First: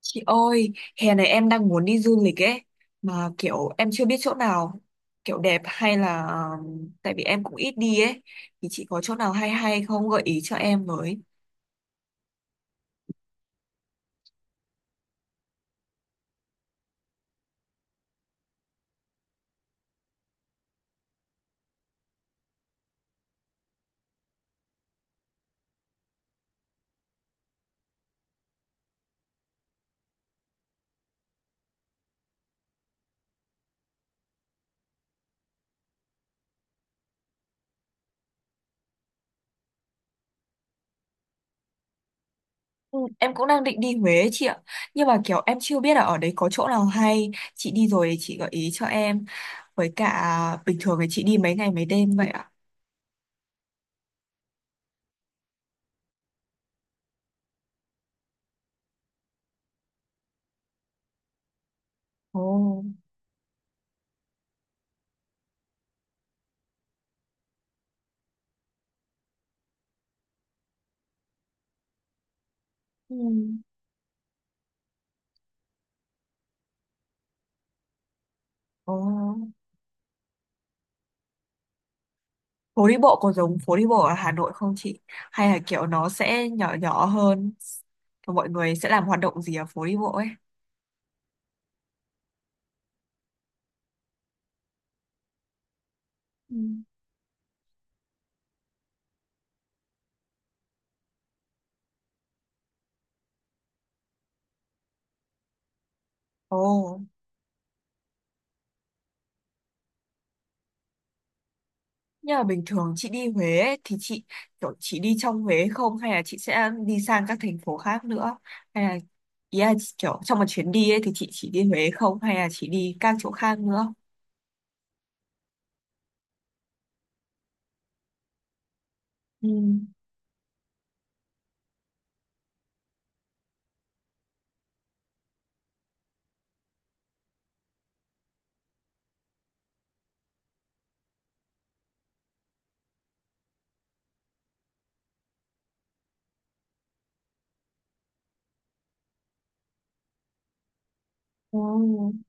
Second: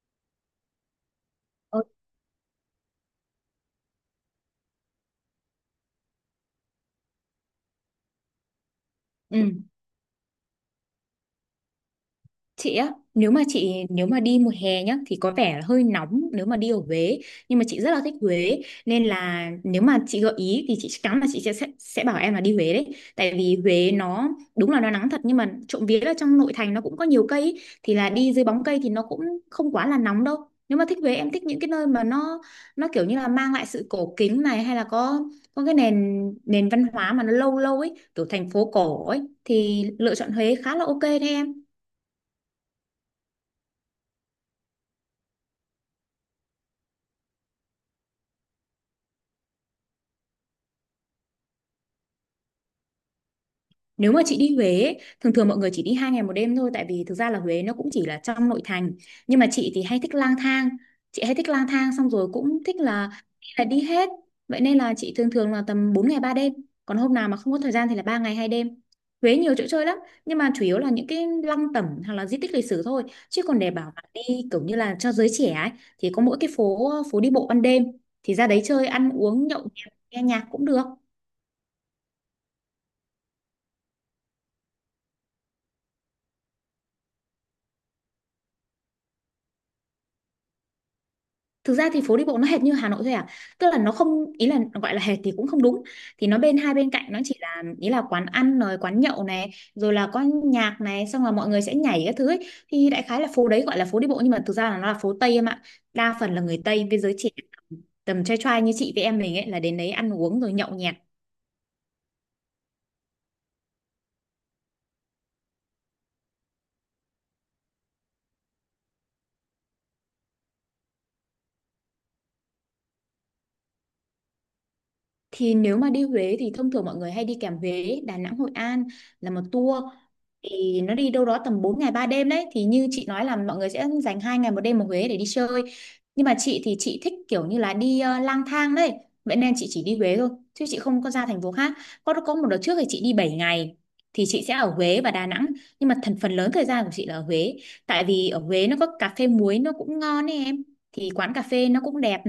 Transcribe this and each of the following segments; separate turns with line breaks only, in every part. Chị ơi, hè này em đang
Ờ,
muốn đi du lịch ấy, mà kiểu em chưa biết chỗ nào kiểu đẹp hay là tại vì em cũng ít đi ấy, thì chị có chỗ nào hay
ừ.
hay không gợi ý cho em với.
Chị á, nếu mà đi mùa hè nhá thì có vẻ là hơi nóng nếu mà đi ở Huế, nhưng mà chị rất là thích Huế nên là nếu mà chị gợi ý thì chị chắc chắn là chị sẽ bảo em là đi Huế đấy. Tại vì Huế nó đúng là nó nắng thật nhưng mà trộm vía là trong nội thành nó cũng có nhiều cây ý. Thì là đi dưới bóng cây thì nó cũng không quá là nóng đâu. Nếu mà thích Huế, em thích những cái nơi mà nó kiểu như là mang lại sự cổ kính này, hay là có cái nền nền văn hóa mà nó lâu lâu ấy, kiểu thành phố cổ ấy, thì lựa chọn Huế khá là ok đấy em.
Ừ, em cũng đang định đi Huế ấy, chị ạ, nhưng mà kiểu em chưa biết là ở đấy có chỗ nào hay, chị đi rồi thì chị gợi ý cho em, với cả bình thường thì chị đi mấy ngày mấy đêm vậy ạ.
Nếu mà chị đi Huế ấy, thường thường mọi người chỉ đi 2 ngày 1 đêm thôi, tại vì thực ra là Huế nó cũng chỉ là trong nội thành. Nhưng mà chị thì hay thích lang thang. Chị hay thích lang thang xong rồi cũng thích
Ồ,
là đi hết. Vậy nên là chị thường thường là tầm 4 ngày 3 đêm. Còn hôm nào mà không có thời gian thì là 3 ngày 2 đêm. Huế nhiều chỗ chơi lắm, nhưng mà chủ yếu là những cái lăng tẩm hoặc là di tích lịch sử thôi.
ừ.
Chứ còn để bảo là đi kiểu như là cho giới trẻ ấy thì có mỗi cái phố phố đi bộ ban đêm, thì ra đấy chơi
Ồ.
ăn uống nhậu nhẹt, nghe nhạc cũng được.
Phố đi bộ có giống phố đi bộ ở Hà Nội không chị? Hay là kiểu nó sẽ nhỏ nhỏ hơn? Và mọi người sẽ làm hoạt động gì ở phố đi bộ ấy?
Thực ra thì phố đi bộ nó hệt như Hà Nội thôi à, tức là nó không, ý là gọi là hệt thì cũng không đúng. Thì nó
Ừ.
hai bên cạnh nó chỉ là, ý là quán ăn rồi quán nhậu này, rồi là có nhạc này, xong là mọi người sẽ nhảy các thứ ấy. Thì đại khái là phố đấy gọi là phố đi bộ nhưng mà thực ra là nó là phố Tây em ạ, đa phần là người Tây với
Ồ,
giới trẻ, tầm trai trai như chị với em mình ấy, là đến đấy ăn uống rồi nhậu nhẹt.
nhưng mà bình thường chị đi Huế ấy, thì chị kiểu chị đi trong Huế không? Hay là chị sẽ đi sang các thành phố khác nữa? Hay là ý là chị kiểu trong một chuyến đi ấy thì chị chỉ đi Huế không? Hay là chị đi các chỗ khác nữa?
Thì nếu mà đi Huế thì thông thường mọi người hay đi kèm Huế, Đà Nẵng, Hội An là một
Ừ.
tour. Thì nó đi đâu đó tầm 4 ngày 3 đêm đấy. Thì như chị nói là mọi người sẽ dành 2 ngày 1 đêm ở Huế để đi chơi. Nhưng mà chị thì chị thích kiểu như là đi, lang thang đấy. Vậy nên chị chỉ đi Huế thôi. Chứ chị không có ra thành phố khác. Có một đợt trước thì chị đi 7 ngày. Thì chị sẽ ở Huế và Đà Nẵng. Nhưng mà phần lớn thời gian của chị là ở Huế. Tại vì ở Huế nó có cà phê muối nó cũng ngon ấy em. Thì quán cà phê nó cũng
Ồ.
đẹp,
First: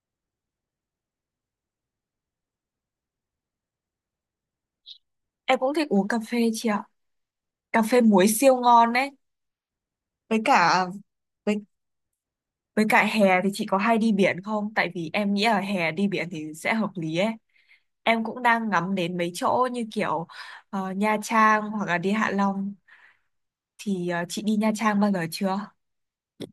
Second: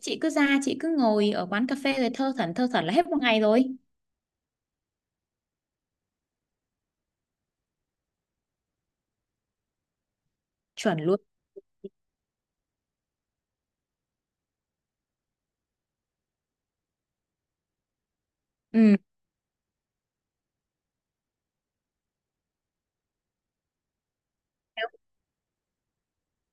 chị cứ ra chị cứ ngồi ở quán cà phê rồi thơ thẩn là hết một ngày rồi.
Em cũng thích uống cà phê chị ạ. Cà phê muối siêu ngon đấy. Với cả
Chuẩn luôn.
với Với cả hè thì chị có hay đi biển không? Tại vì em nghĩ là hè đi biển thì sẽ hợp lý ấy. Em cũng đang ngắm
Ừ.
đến mấy chỗ như kiểu Nha Trang hoặc là đi Hạ Long. Thì chị đi Nha
Nếu
Trang bao giờ chưa?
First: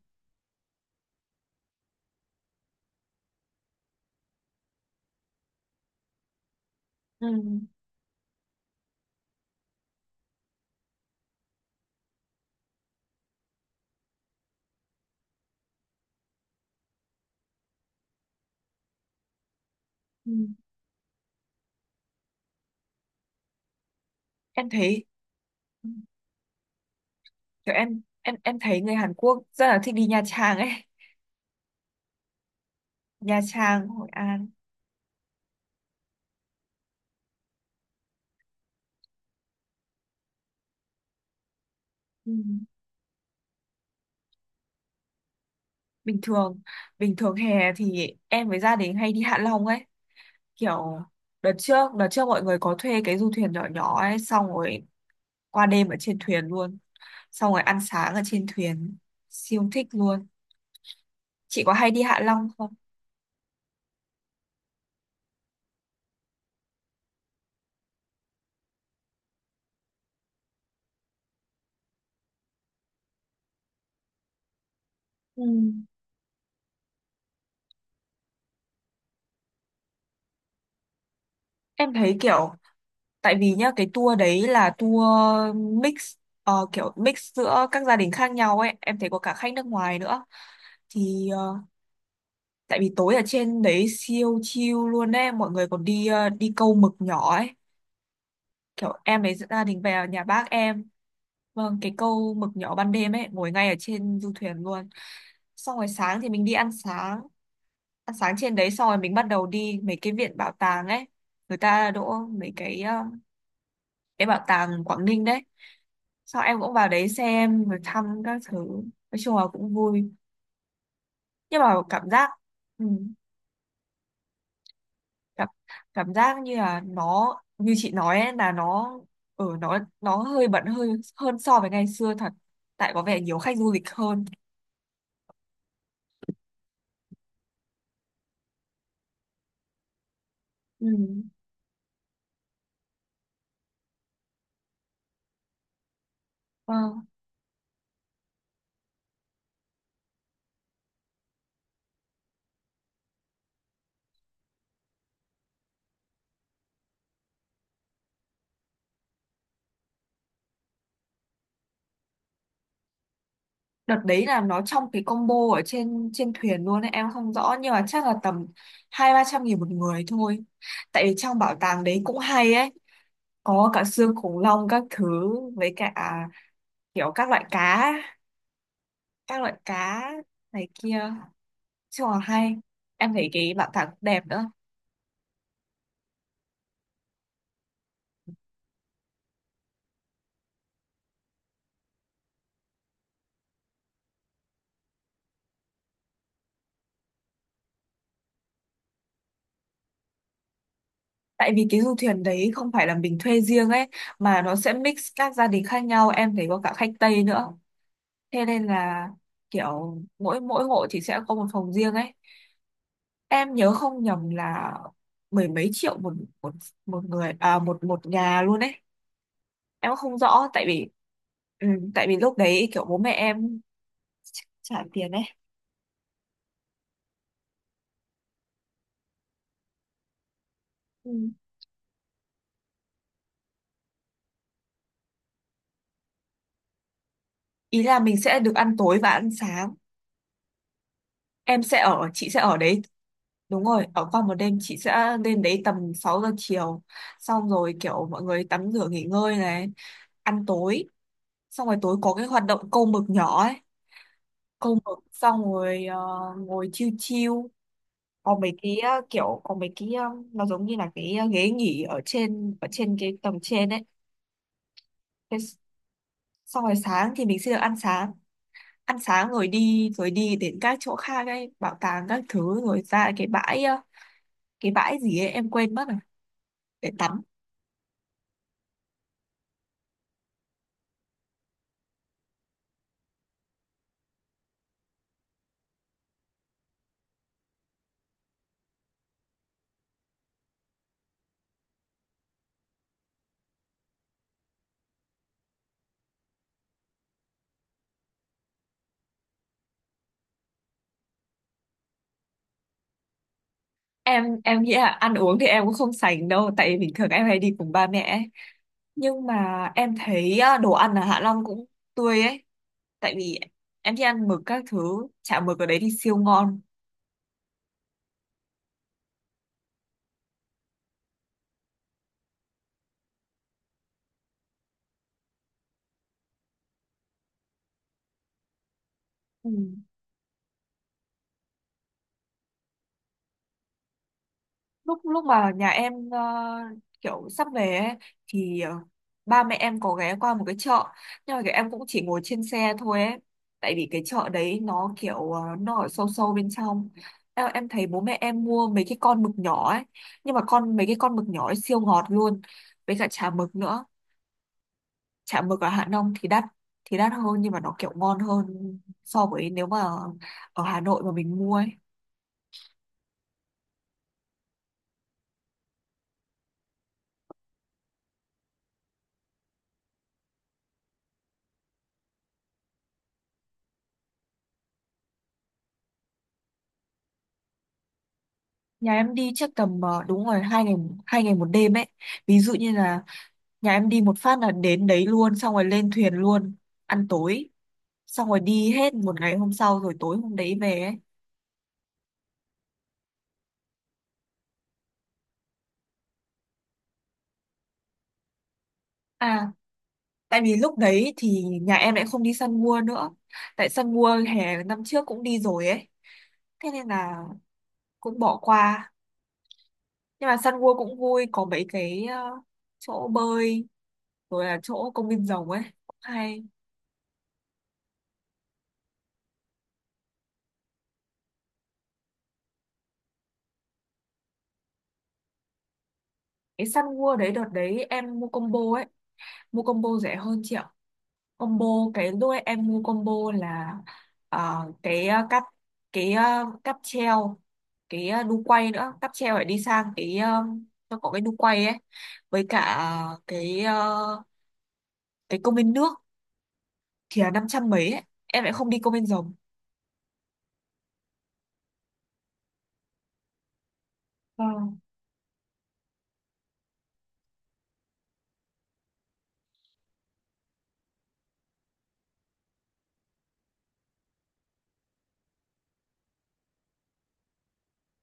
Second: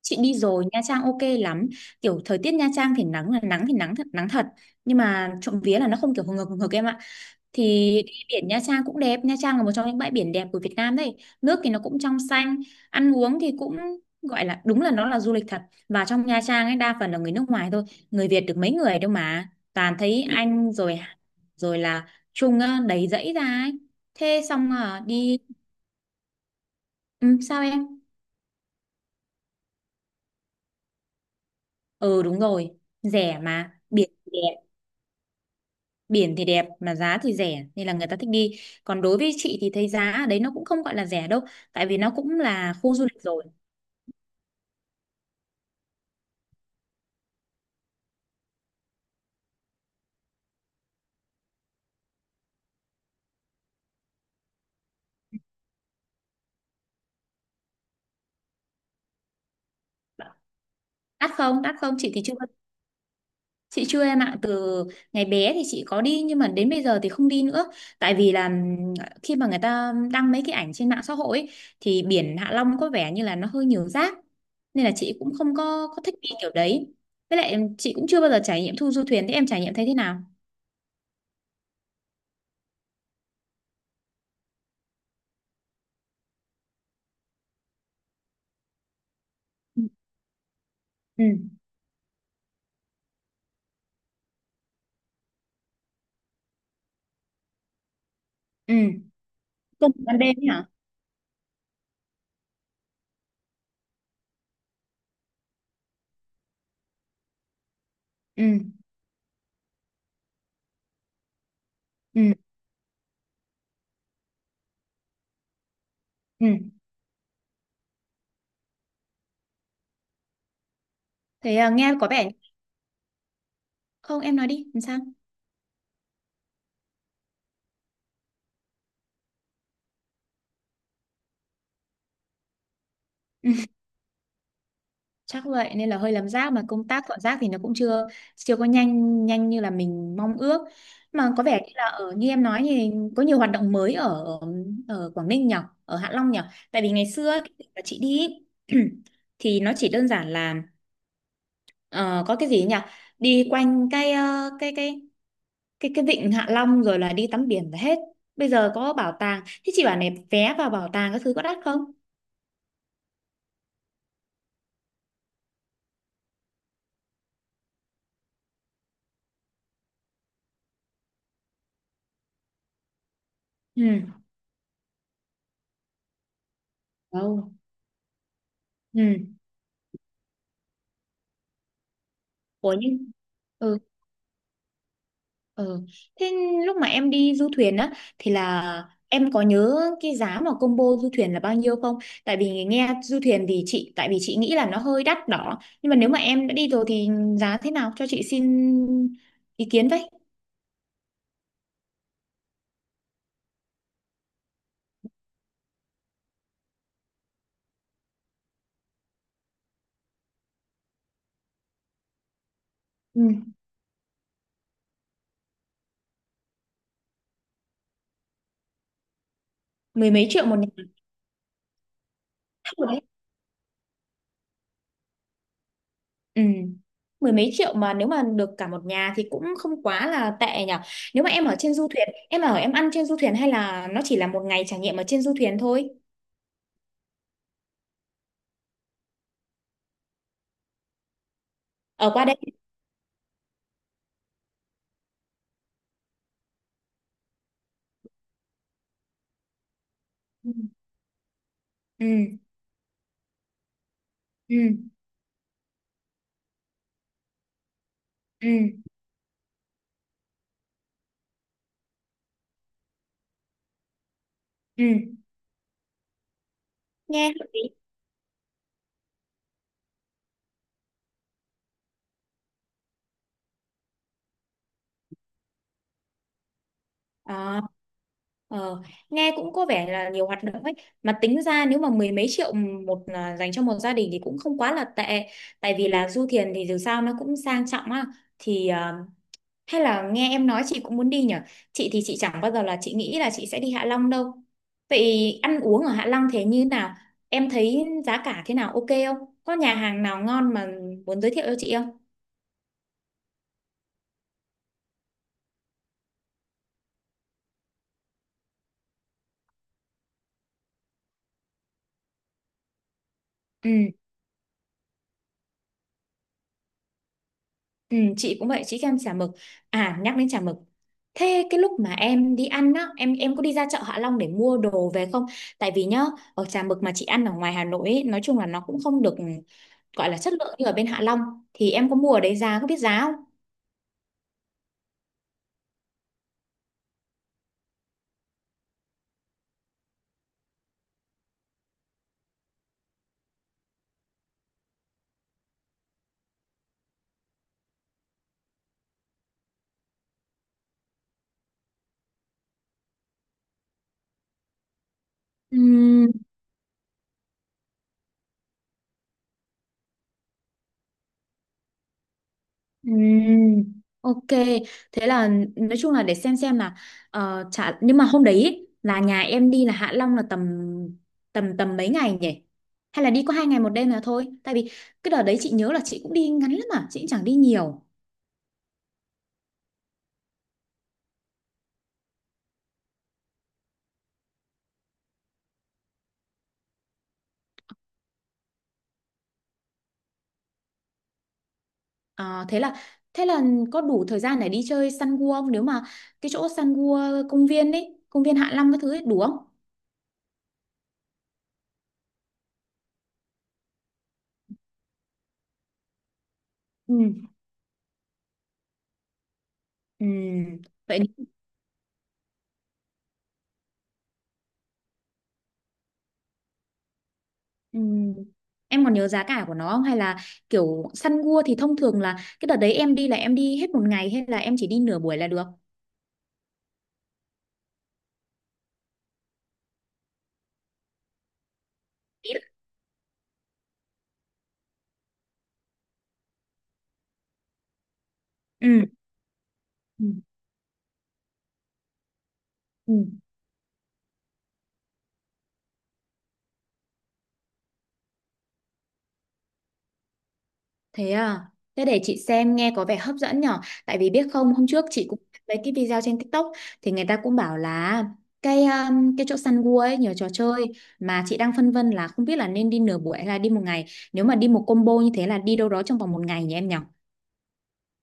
chị đi rồi, Nha Trang ok lắm, kiểu thời tiết Nha Trang thì nắng là nắng, thì nắng thật nắng thật, nhưng mà trộm vía là nó không kiểu hừng hực em ạ.
Ừ.
Thì đi biển Nha Trang cũng đẹp. Nha Trang là một trong những bãi biển đẹp của Việt Nam đấy. Nước thì nó cũng trong xanh. Ăn uống thì cũng gọi là, đúng là nó là du lịch thật. Và trong Nha Trang ấy đa phần là người nước ngoài thôi, người Việt được mấy người đâu mà toàn thấy
Ừ.
Anh rồi rồi là Trung á, đầy dãy ra ấy. Thế
Em
xong à,
thấy
đi. Ừ, sao
kiểu em
em.
em em thấy người Hàn Quốc rất là thích đi Nha Trang ấy.
Ừ, đúng rồi, rẻ
Nha
mà
Trang, Hội
biển thì
An.
đẹp. Biển thì đẹp mà giá thì rẻ nên là người ta thích đi, còn đối với chị thì thấy giá ở đấy nó cũng không gọi là rẻ đâu, tại vì nó cũng
Ừ.
là khu du lịch rồi.
bình thường bình thường hè thì em với gia đình hay đi Hạ Long ấy, kiểu đợt trước mọi người có thuê cái du thuyền nhỏ nhỏ ấy, xong rồi qua đêm ở trên thuyền luôn, xong rồi ăn sáng ở trên thuyền, siêu thích luôn.
Đắt không,
Chị có
đắt
hay
không,
đi
chị
Hạ
thì chưa.
Long không?
Chị chưa em ạ, từ ngày bé thì chị có đi nhưng mà đến bây giờ thì không đi nữa. Tại vì là, khi mà người ta đăng mấy cái ảnh trên mạng xã hội ấy, thì biển Hạ Long có vẻ như là nó hơi nhiều rác, nên là chị cũng
Ừ.
không có thích đi kiểu đấy. Với lại chị cũng chưa bao giờ trải nghiệm thu du thuyền, thế em trải nghiệm thấy thế nào?
Em thấy kiểu tại vì nhá cái tour đấy là tour mix, kiểu mix giữa các gia đình khác nhau ấy, em thấy có cả khách nước
Ừ.
ngoài nữa.
Ừ.
Thì tại vì tối ở trên đấy siêu chill luôn ấy, mọi người còn đi đi câu mực nhỏ ấy,
Ừ.
kiểu em ấy dẫn gia đình
Công việc
về
ban
nhà
đêm ấy
bác
hả?
em. Vâng, cái câu mực nhỏ ban đêm ấy ngồi ngay ở trên du thuyền luôn, xong rồi sáng thì mình đi ăn sáng, ăn sáng trên
Ừ.
đấy xong rồi mình bắt đầu đi mấy cái viện bảo tàng ấy, người ta đỗ
Ừ.
mấy cái cái bảo tàng Quảng Ninh đấy, xong
Ừ.
em cũng vào đấy xem rồi thăm các thứ. Nói chung là cũng vui,
Thế
nhưng
à,
mà
nghe có
cảm giác,
vẻ.
ừ,
Không, em nói đi làm sao.
cảm cảm giác như là nó như chị nói ấy, là nó ở nó hơi bận hơi hơn so với ngày xưa thật, tại có vẻ nhiều khách du lịch hơn.
Chắc vậy nên là hơi lấm rác, mà công tác dọn rác thì nó cũng chưa chưa có nhanh nhanh như là mình mong ước.
Ừ.
Mà có vẻ như là ở, như em nói, thì có nhiều hoạt động mới ở ở Quảng Ninh nhỉ, ở Hạ Long nhỉ. Tại vì
Vâng.
ngày xưa cái dịp mà chị đi ý, thì nó chỉ đơn giản là, ờ, có cái gì ấy nhỉ, đi quanh cái ờ, cái vịnh Hạ Long rồi là đi tắm biển là hết. Bây giờ có bảo tàng, thế chị bảo này, vé vào bảo tàng các thứ có đắt không?
Đợt đấy là nó trong cái combo ở trên trên thuyền luôn ấy, em không rõ nhưng mà chắc là tầm hai ba trăm nghìn một người thôi. Tại vì trong bảo tàng đấy cũng hay ấy, có cả
Ừ.
xương khủng long các thứ, với cả kiểu các loại
Đâu.
cá,
Ừ.
các loại cá, này kia, chung là hay.
Ủa nhưng.
Em thấy cái bảo
Ừ.
tàng cũng đẹp nữa.
Ừ. Thế lúc mà em đi du thuyền á, thì là em có nhớ cái giá mà combo du thuyền là bao nhiêu không? Tại vì nghe du thuyền thì chị, tại vì chị nghĩ là nó hơi đắt đỏ. Nhưng mà nếu mà em đã đi rồi thì giá thế nào, cho chị xin ý kiến với.
Tại vì cái du thuyền đấy không phải là mình thuê riêng ấy, mà nó sẽ mix các gia đình khác nhau, em thấy có cả khách Tây nữa, thế nên là kiểu mỗi mỗi hộ thì sẽ có một phòng riêng ấy.
Ừ.
Em nhớ không nhầm là mười mấy triệu một một một người, à một một nhà luôn ấy. Em
Mười
không
mấy triệu
rõ
một
tại
nhà?
vì, ừ, tại vì lúc đấy
Đắt
kiểu
rồi
bố
đấy.
mẹ em trả tiền ấy.
Ừ. Mười mấy triệu mà nếu mà được cả một nhà thì cũng không quá là tệ nhỉ.
Ừ.
Nếu mà em ở trên du thuyền, em ở, em ăn trên du thuyền hay là nó chỉ là một ngày trải nghiệm ở trên du thuyền thôi?
Ý là mình sẽ được ăn tối và ăn sáng, em sẽ ở,
Ở qua
chị
đây.
sẽ ở đấy. Đúng rồi, ở qua một đêm, chị sẽ lên đấy tầm 6 giờ chiều. Xong rồi kiểu mọi người tắm rửa nghỉ ngơi này, ăn
Ừ.
tối, xong rồi tối có
Ừ.
cái hoạt động câu mực nhỏ ấy.
Ừ.
Câu mực xong rồi ngồi chiêu chiêu. Có
Ừ.
mấy cái kiểu có mấy cái nó giống như là cái ghế nghỉ ở trên cái tầng trên ấy.
Ừ.
Thế s- Xong rồi sáng thì
Nghe
mình
hợp
sẽ được
lý.
ăn sáng, ăn sáng rồi đi đến các chỗ khác ấy, bảo tàng các thứ, rồi ra cái bãi cái bãi gì ấy em quên mất rồi, để tắm.
À, ờ, nghe cũng có vẻ là nhiều hoạt động ấy, mà tính ra nếu mà mười mấy triệu một, à, dành cho một gia đình thì cũng không quá là tệ, tại vì là du thuyền thì dù sao nó cũng sang trọng á. Thì à, hay là nghe em nói chị cũng muốn đi nhở. Chị thì chị chẳng bao giờ là chị nghĩ là chị sẽ đi Hạ Long đâu. Vậy ăn uống ở Hạ Long thế như nào, em thấy giá cả thế nào, ok không, có nhà hàng nào ngon mà muốn giới thiệu cho chị không?
Em nghĩ là ăn uống thì em cũng không sành đâu, tại vì bình thường em hay đi cùng ba mẹ ấy. Nhưng mà em thấy đồ ăn ở Hạ Long cũng tươi ấy, tại vì
Ừ.
em đi ăn mực các thứ, chả mực ở đấy thì siêu ngon.
Ừ, chị cũng vậy, chị thích ăn chả mực. À, nhắc đến chả mực, thế cái lúc mà em đi ăn á, em có đi ra chợ Hạ Long để mua đồ về không? Tại vì nhá, ở chả mực mà chị ăn ở ngoài Hà Nội ấy, nói chung là nó cũng không được
Ừ.
gọi là chất lượng như ở bên Hạ Long. Thì em có mua ở đấy giá, có biết giá
lúc lúc mà nhà em kiểu sắp về ấy, thì ba mẹ em có ghé qua một cái chợ, nhưng mà cái em cũng chỉ ngồi trên xe thôi ấy, tại vì cái chợ đấy nó kiểu nó ở sâu sâu bên trong. Em thấy bố mẹ em mua mấy cái con mực nhỏ ấy, nhưng mà mấy cái con mực nhỏ ấy siêu ngọt luôn, với cả chả mực nữa. Chả mực ở Hạ Long
không?
thì đắt, đắt hơn nhưng mà nó kiểu ngon hơn so với nếu mà ở Hà Nội mà mình mua ấy.
Ừm, ok, thế là nói chung là để xem là, chả, nhưng mà hôm đấy ý, là nhà em đi là Hạ Long là tầm tầm tầm mấy ngày nhỉ? Hay là đi có 2 ngày 1 đêm là thôi? Tại vì cái đợt đấy chị nhớ là chị cũng đi ngắn lắm mà chị cũng chẳng đi nhiều.
Nhà em đi chắc tầm đúng rồi, 2 ngày, 2 ngày 1 đêm ấy. Ví dụ như là nhà em đi một phát là đến đấy luôn, xong rồi lên thuyền luôn, ăn tối, xong rồi đi hết một ngày hôm sau rồi tối hôm đấy về ấy.
Ờ, thế là, thế là có đủ thời gian để đi chơi săn cua không, nếu mà cái chỗ săn cua công viên ấy, công viên Hạ Long cái thứ ấy đủ không?
À, tại vì lúc đấy thì nhà em lại không đi săn mua nữa, tại săn mua hè năm trước cũng đi rồi ấy, thế nên
Ừ.
là cũng bỏ qua. Nhưng mà săn
Ừm,
mua cũng
vậy.
vui, có mấy cái chỗ bơi, rồi là chỗ công viên rồng ấy cũng hay.
Ừ. Em còn nhớ giá cả của nó không? Hay là kiểu săn gua thì thông thường là cái đợt đấy em đi là em đi hết một ngày hay là em chỉ đi nửa buổi là được?
Cái săn mua đấy đợt đấy em mua combo ấy, mua combo rẻ hơn chị ạ. Combo, cái lúc ấy em mua combo là ờ, cái ờ, cáp cái cáp treo, cái đu quay
Ừ.
nữa, cáp treo phải đi sang
Ừ.
cái nó có cái đu quay ấy, với cả
Ừ.
cái công viên nước, thì là năm trăm mấy ấy. Em lại không đi công viên rồng.
Thế à? Thế để chị xem, nghe có vẻ hấp dẫn nhở. Tại vì biết không, hôm
Vâng.
trước chị cũng thấy cái video trên TikTok, thì người ta cũng bảo là cái chỗ săn gua ấy nhiều trò chơi, mà chị đang phân vân là không biết là nên đi nửa buổi hay là đi một ngày. Nếu mà đi một combo như thế là đi đâu đó trong vòng một ngày nhỉ em nhở?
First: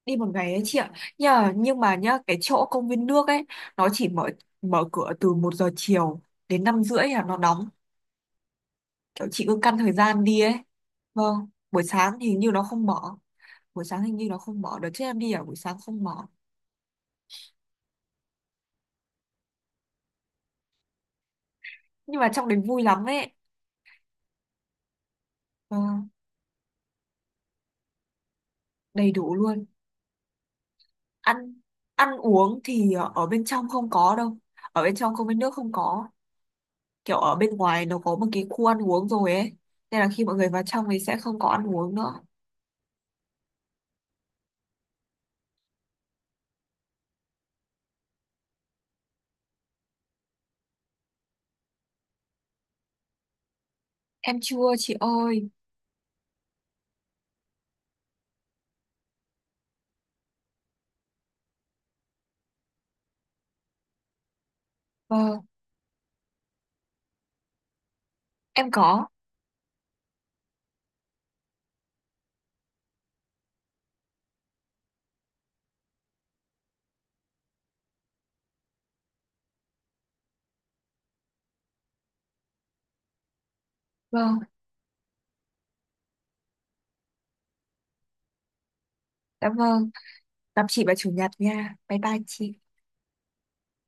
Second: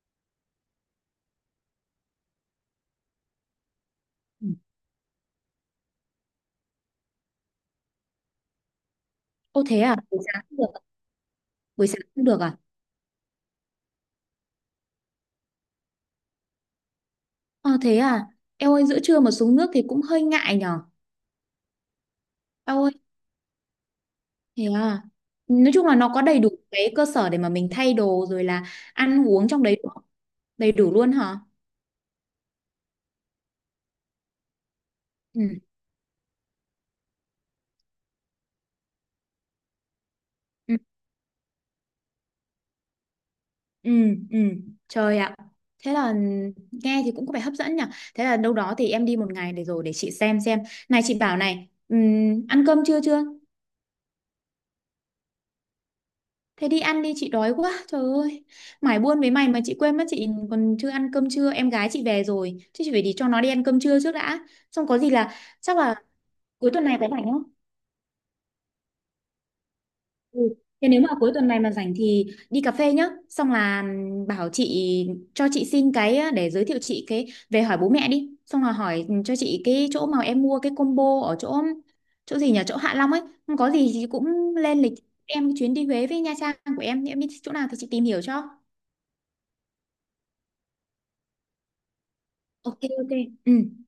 Đi một ngày ấy chị ạ, nhờ nhưng mà nhá cái chỗ công viên nước ấy nó chỉ mở,
Ừ.
mở cửa từ 1 giờ chiều đến 5 rưỡi là nó đóng, kiểu chị cứ
Ô
căn
thế
thời
à? Buổi
gian đi
sáng
ấy.
cũng được.
Vâng, buổi
Buổi sáng
sáng
cũng
thì hình
được
như
à?
nó không mở. Buổi sáng hình như nó không mở, đợt trước em đi ở buổi sáng không mở.
Ờ thế à, eo ơi giữa trưa mà xuống nước thì cũng hơi ngại nhở.
Nhưng mà trong đấy vui
Eo ơi,
lắm ấy.
thế à. Nói chung là
Vâng,
nó có đầy đủ cái cơ sở để mà mình thay đồ rồi là
đầy
ăn
đủ
uống trong
luôn.
đấy, đầy đủ luôn hả?
Ăn ăn uống thì ở bên trong không có đâu, ở bên trong không, bên
Ừ,
nước không có, kiểu ở bên ngoài nó có một cái khu ăn uống rồi ấy, nên là khi mọi người vào
ừ,
trong thì sẽ không có ăn uống nữa.
ừ, ừ. Trời ạ. Thế là nghe thì cũng có vẻ hấp dẫn nhở. Thế là đâu đó thì em đi một ngày, để rồi để chị xem xem. Này chị bảo này, ăn cơm trưa chưa?
Em chưa chị ơi.
Thế đi ăn đi, chị đói quá trời ơi. Mải buôn với mày mà chị quên mất chị còn chưa ăn cơm trưa. Em gái chị về rồi, chứ chị phải đi cho nó đi ăn cơm trưa trước đã. Xong có gì là,
Vâng.
chắc là cuối tuần này có rảnh không?
Em có.
Ừ. Thế nếu mà cuối tuần này mà rảnh thì đi cà phê nhá. Xong là, bảo chị cho chị xin cái á, để giới thiệu chị cái, về hỏi bố mẹ đi. Xong là hỏi cho chị cái chỗ mà em mua cái combo ở chỗ, chỗ gì nhỉ, chỗ Hạ Long ấy. Không có gì thì
Vâng,
cũng lên lịch em chuyến đi Huế với Nha Trang của em. Em biết chỗ nào thì chị tìm hiểu cho.
cảm ơn. Gặp chị vào chủ nhật nha, bye bye chị.
Ok, ok. Ừ.